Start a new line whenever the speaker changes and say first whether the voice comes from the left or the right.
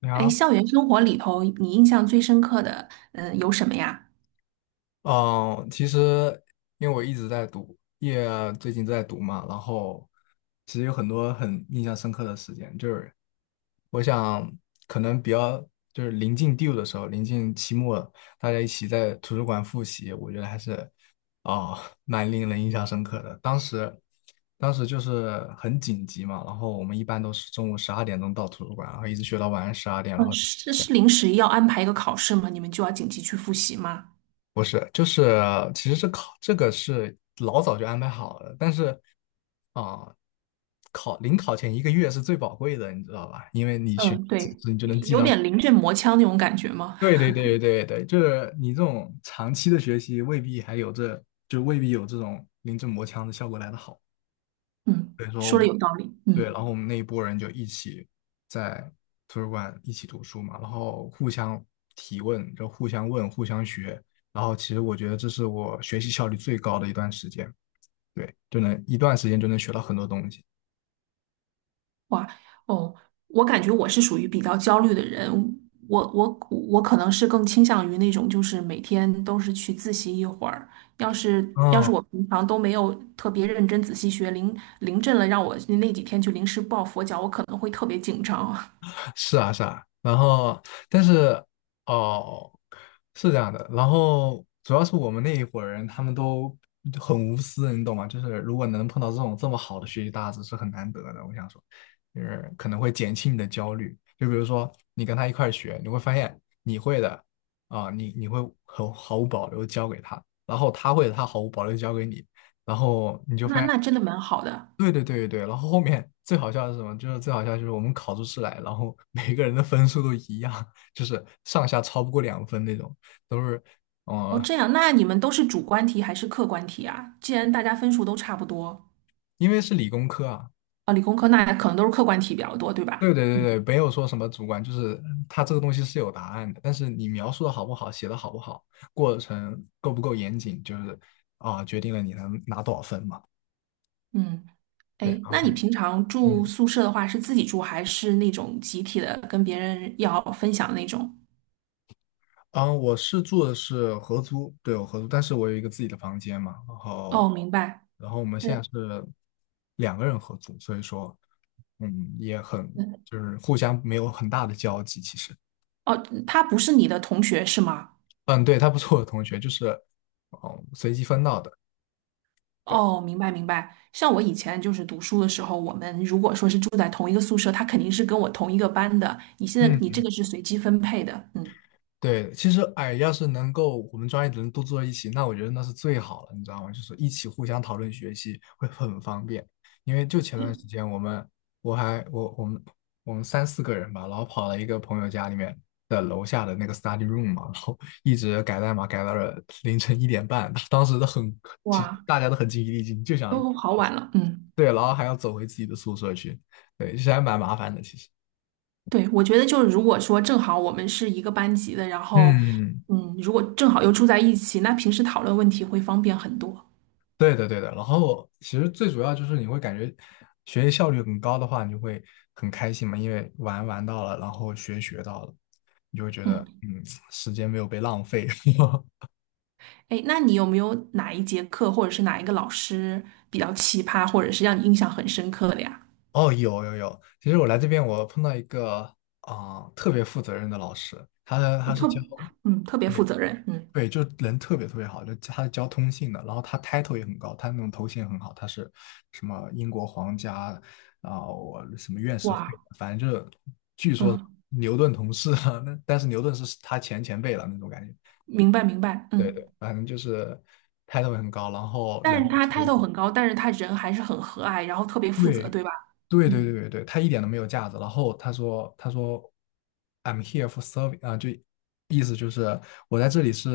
left: 你
right: 哎，
left: 好，
right: 校园生活里头，你印象最深刻的，有什么呀？
left: 嗯，其实因为我一直在读，也最近在读嘛，然后其实有很多很印象深刻的时间，就是我想可能比较就是临近 due 的时候，临近期末了大家一起在图书馆复习，我觉得还是哦蛮令人印象深刻的。当时就是很紧急嘛，然后我们一般都是中午12点钟到图书馆，然后一直学到晚上十二点，然
right: 嗯，
left: 后。
right: 是临时要安排一个考试吗？你们就要紧急去复习吗？
left: 不是，就是其实这个是老早就安排好了，但是啊、考前一个月是最宝贵的，你知道吧？因为你学到
right: 嗯，
left: 知
right: 对，
left: 识，你就
right: 有
left: 能记
right: 有
left: 到
right: 点 临阵磨枪那种感觉吗？
left: 对对对对对，就是你这种长期的学习，未必还有这，就未必有这种临阵磨枪的效果来得好。
right: 嗯，说的有道理。
left: 对，然
right: 嗯。
left: 后我们那一波人就一起在图书馆一起读书嘛，然后互相提问，就互相问，互相学。然后其实我觉得这是我学习效率最高的一段时间。对，就能一段时间就能学到很多东西。
right: 哇，哦，我感觉我是属于比较焦虑的人，我我我可能是更倾向于那种，就是每天都是去自习一会儿。要是要
left: 嗯，
right: 是我平常都没有特别认真仔细学，临阵了让我那几天去临时抱佛脚，我可能会特别紧张。
left: 是啊，是啊。然后，但是哦，是这样的。然后主要是我们那一伙人，他们都很无私，你懂吗？就是如果能碰到这种这么好的学习搭子是很难得的。我想说，就是可能会减轻你的焦虑。就比如说你跟他一块儿学，你会发现你会的啊、你你会很毫无保留地教给他，然后他会的他毫无保留地教给你，然后你 就发
right: 那
left: 现。
right: 那真的蛮好的。
left: 对对对对对，然后后面最好笑的是什么？就是最好笑就是我们考出试来，然后 每个人的分数都一样，就是上下超不过2分那种，都是，
right: 哦，
left: 呃，
right: 这样，那你们都是主观题还是客观题啊？既然大家分数都差不多，
left: 因为是理工科啊。
right: 啊，理工科那可能都是客观题比较多，对
left: 对
right: 吧？
left: 对对
right: 嗯
left: 对，没有说什么主观，就是它这个东西是有答案的，但是你描述的好不好，写的好不好，过程够不够严谨，就是决定了你能拿多少分嘛。
right: 嗯。
left: 对，
right: 哎，
left: 然
right: 那
left: 后
right: 你平常住
left: 嗯。
right: 宿舍的话，是自己住还是那种集体的，跟别人要分享那种？
left: 嗯，我是住的是合租，对，我合租，但是我有一个自己的房间嘛，然
right: 哦，
left: 后，
right: 明白。
left: 然后我们现在
right: 对，
left: 是两个人合租，所以说，也很
right: 对
left: 就是互相没有很大的交集，其实。
right: 哦，他不是你的同学是吗？
left: 嗯，对，他不是我的同学，就是，哦，随机分到的，对，
right: 哦，明白明白。像我以前就是读书的时候，我们如果说是住在同一个宿舍，他肯定是跟我同一个班的。你现在你
left: 嗯。
right: 这个是随机分配的，嗯，
left: 对，其实哎，要是能够我们专业的人都坐一起，那我觉得那是最好了，你知道吗？就是一起互相讨论学习会很方便。因为就前段时间我们我还我我们我们三四个人吧，然后跑了一个朋友家里面的楼下的那个 study room 嘛，然后 一直改代码改到了凌晨1点半，当时都很其实
right: 哇，
left: 大家都很精疲力尽，就想，
right: 都好晚了，嗯，
left: 对，然后还要走回自己的宿舍去，对，其实还蛮麻烦的，其实。
right: 对，我觉得就是如果说正好我们是一个班级的，然后
left: 嗯。
right: 嗯，如果正好又住在一起，那平时讨论问题会方便很多。
left: 对的，对的。然后其实最主要就是你会感觉学习效率很高的话，你就会很开心嘛，因为玩玩到了，然后学学到了，你就会觉得
right: 嗯，
left: 时间没有被浪费。
right: 哎，那你有没有哪一节课或者是哪一个老师比较奇葩，或者是让你印象很深刻的呀？
left: 哦，有有有，其实我来这边我碰到一个特别负责任的老师，他的
right: 我
left: 他是
right: 特，
left: 教。
right: 嗯，特别负责任，嗯，
left: 对，就人特别特别好，就他是教通信的，然后他 title 也很高，他那种头衔很好，他是什么英国皇家啊，我什么院士会，
right: 哇，
left: 反正就是据说
right: 嗯，
left: 牛顿同事啊，那但是牛顿是他前辈了那种感觉。
right: 明白明白，
left: 对
right: 嗯，
left: 对，反正就是 title 很高，然后人
right: 但是
left: 也
right: 他
left: 特
right: 态
left: 别
right: 度
left: 好。
right: 很高，但是他人还是很和蔼，然后特别负责，
left: 对
right: 对吧？
left: 对对对
right: 嗯，
left: 对对，他一点都没有架子。然后他说 I'm here for serving 啊，就意思就是我在这里是，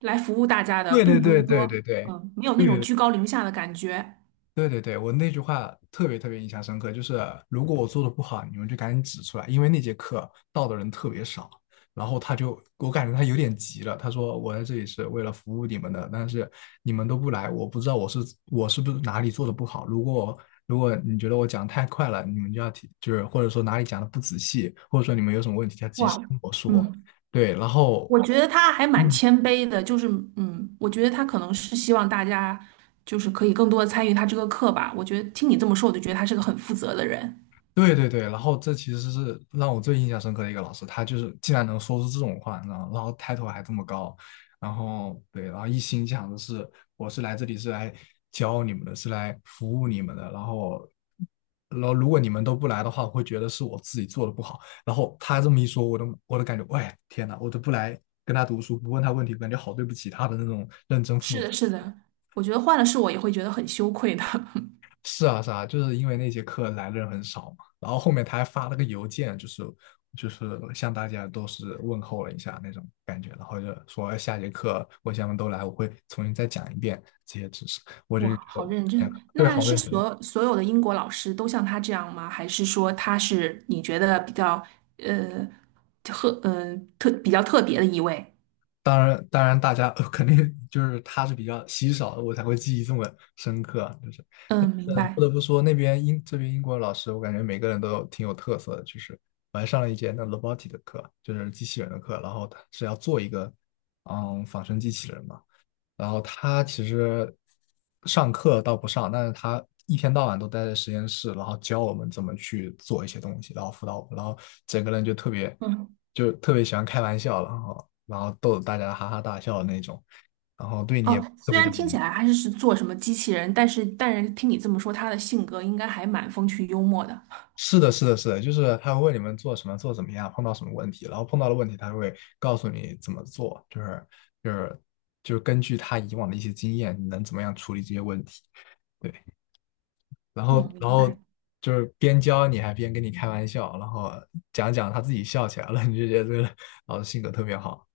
right: 来服务大家的，
left: 对对
right: 并不
left: 对
right: 是
left: 对对
right: 说，
left: 对。
right: 嗯，没有那种
left: 对
right: 居高临下的感觉，
left: 对对对，我那句话特别特别印象深刻，就是如果我做的不好，你们就赶紧指出来，因为那节课到的人特别少，然后他就，我感觉他有点急了，他说我在这里是为了服务你们的，但是你们都不来，我不知道我是不是哪里做的不好，如果你觉得我讲得太快了，你们就要提，就是或者说哪里讲的不仔细，或者说你们有什么问题要及时
right: 哇，
left: 跟我说，
right: 嗯。
left: 对，然后。
right: 我觉得他还蛮
left: 嗯，
right: 谦卑的，就是嗯，我觉得他可能是希望大家就是可以更多的参与他这个课吧。我觉得听你这么说，我就觉得他是个很负责的人。
left: 对对对，然后这其实是让我最印象深刻的一个老师，他就是竟然能说出这种话，你知道吗？然后抬头还这么高，然后对，然后一心想的是我是来这里是来教你们的，是来服务你们的，然后如果你们都不来的话，我会觉得是我自己做的不好。然后他这么一说，我都感觉，喂，天哪，我都不来跟他读书，不问他问题，感觉好对不起他的那种认真负。
right: 是的，是的，我觉得换了是我也会觉得很羞愧的。
left: 是啊是啊，就是因为那节课来的人很少嘛，然后后面他还发了个邮件，就是向大家都是问候了一下那种感觉，然后就说哎下节课我想们都来，我会重新再讲一遍这些知识。我就
right: 哇，
left: 觉得
right: 好认
left: 天
right: 真！
left: 呐对，
right: 那
left: 好
right: 是
left: 认真。
right: 所有的英国老师都像他这样吗？还是说他是你觉得比较呃特呃特比较特别的一位？
left: 当然，当然，大家 肯定就是他是比较稀少的，我才会记忆这么深刻啊，就是
right: 嗯，明
left: 不
right: 白。
left: 得不说，那边英这边英国老师，我感觉每个人都挺有特色的。就是我还上了一节那 robotic 的课，就是机器人的课，然后他是要做一个仿生机器人嘛。然后他其实上课倒不上，但是他一天到晚都待在实验室，然后教我们怎么去做一些东西，然后辅导我们，然后整个人就特别
right: 嗯。
left: 喜欢开玩笑，然后逗得大家哈哈大笑的那种，然后对你也
right: 哦，
left: 特
right: 虽
left: 别的。
right: 然听起来还是是做什么机器人，但是听你这么说，他的性格应该还蛮风趣幽默的。
left: 是的，是的，是的，就是他会问你们做什么，做怎么样，碰到什么问题，然后碰到了问题，他会告诉你怎么做，就是就是根据他以往的一些经验，你能怎么样处理这些问题，对，然后
right: 哦，
left: 然
right: 明
left: 后
right: 白。
left: 就是边教你还边跟你开玩笑，然后讲讲他自己笑起来了，你就觉得这个老师性格特别好，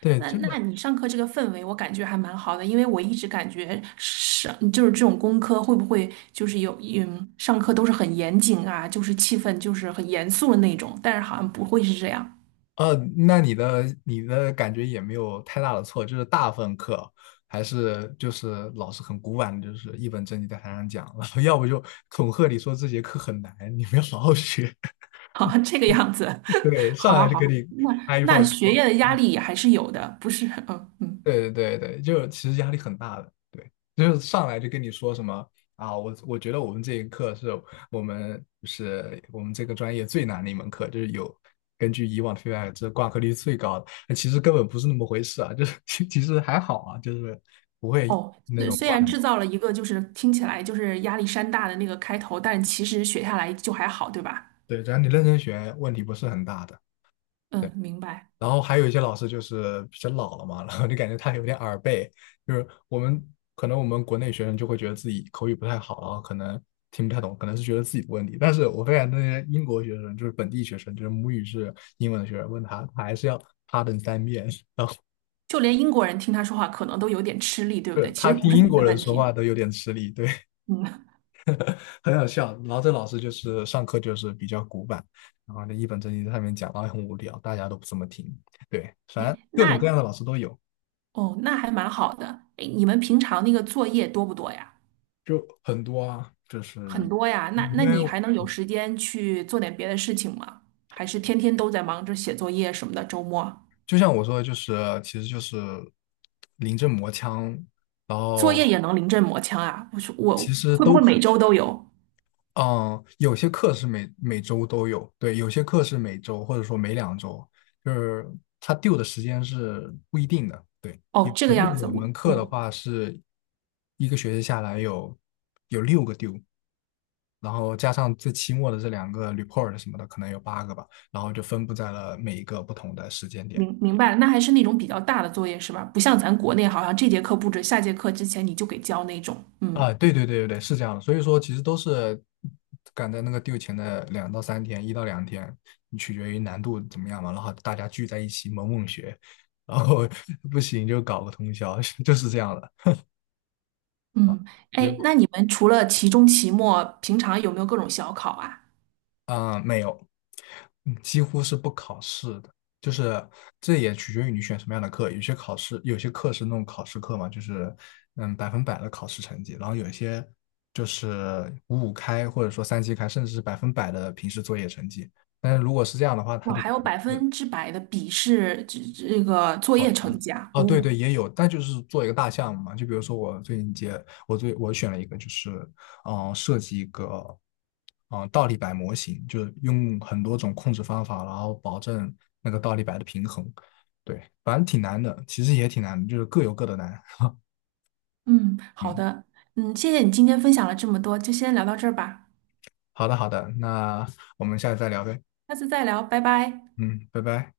left: 对，
right: 那那你上课这个氛围，我感觉还蛮好的，因为我一直感觉上就是这种工科会不会就是有上课都是很严谨啊，就是气氛就是很严肃的那种，但是好像不会是这样。
left: 那你的感觉也没有太大的错，就是大部分课还是就是老师很古板的，就是一本正经在台上讲，然后要不就恐吓你说这节课很难，你们要好好学，
right: 好，这个样子，
left: 对，上
right: 好好
left: 来就给
right: 好，
left: 你
right: 那
left: 开一炮。
right: 那学业的压力也还是有的，不是？嗯嗯。
left: 对对对对，就其实压力很大的，对，就是上来就跟你说什么啊，我觉得我们这一课是我们就是我们这个专业最难的一门课，就是有根据以往的 feedback,这挂科率最高的，那其实根本不是那么回事啊，就是 其实还好啊，就是不会，
right: 哦，虽然制造了一个就是听起来就是压力山大的那个开头，但其实学下来就还好，对吧？
left: 对，只要你认真学，问题不是很大的。对。
right: 嗯，明白。
left: 然后还有一些老师就是比较老了嘛，然后就感觉他有点耳背，就是我们可能我们国内学生就会觉得自己口语不太好，然后可能听不太懂，可能是觉得自己的问题。但是我发现那些英国学生，就是本地学生，就是母语是英文的学生，问他，他还是要 pardon 3遍，
right: 就连英国人听他说话可能都有点吃力，对不
left: 对，
right: 对？其
left: 他
right: 实
left: 听
right: 不是
left: 英
right: 怎么
left: 国
right: 的
left: 人
right: 问
left: 说
right: 题。
left: 话都有点吃力，对，
right: 嗯，
left: 很好笑。然后这老师就是上课就是比较古板，然后那一本正经在上面讲，然后很无聊，大家都不怎么听，对，反正
right: 哎，
left: 各种各
right: 那
left: 样的老师都有。
right: 哦，那还蛮好的。哎，你们平常那个作业多不多呀？
left: 就很多啊，就是
right: 很多呀。那
left: 因为
right: 你
left: 我
right: 还能有时间去做点别的事情吗？还是天天都在忙着写作业什么的？周末
left: 就像我说的，就是其实就是临阵磨枪，然
right: 作
left: 后
right: 业也能临阵磨枪啊？我说
left: 其
right: 我
left: 实
right: 会不
left: 都
right: 会
left: 可
right: 每
left: 以。
right: 周都有？
left: 嗯，有些课是每周都有，对，有些课是每周或者说每2周，就是他丢的时间是不一定的。对，有
right: 哦，这
left: 我
right: 个
left: 记
right: 样
left: 得
right: 子，
left: 有
right: 我
left: 门课的
right: 哦。
left: 话是一个学期下来有6个丢，然后加上最期末的这两个 report 什么的，可能有8个吧。然后就分布在了每一个不同的时间点。
right: 明明白了，那还是那种比较大的作业是吧？不像咱国内，好像这节课布置，下节课之前你就给交那种。嗯
left: 啊，对对对对对，是这样的。所以说，其实都是赶在那个 due 前的2到3天，1到2天，取决于难度怎么样嘛。然后大家聚在一起猛猛学，然后 不行就搞个通宵，就是这样的。
right: 嗯，哎，
left: 果。
right: 那你们除了期中、期末，平常有没有各种小考啊？
left: 没有，几乎是不考试的，就是这也取决于你选什么样的课。有些考试，有些课是那种考试课嘛，就是百分百的考试成绩，然后有一些就是五五开或者说三七开，甚至是百分百的平时作业成绩。但是如果是这样的话，它
right: 哇，
left: 就
right: 还有百分之百的笔试，这个作
left: 好。
right: 业成绩啊！
left: 哦，对
right: 哦，
left: 对，也有，但就是做一个大项目嘛。就比如说我最近接，我最我选了一个，就是设计一个倒立摆模型，就是用很多种控制方法，然后保证那个倒立摆的平衡。对，反正挺难的，其实也挺难的，就是各有各的难。
right: 嗯，好
left: 嗯，
right: 的，嗯，谢谢你今天分享了这么多，就先聊到这儿吧，
left: 好的好的，那我们下次再聊呗。
right: 下次再聊，拜拜。
left: 嗯，拜拜。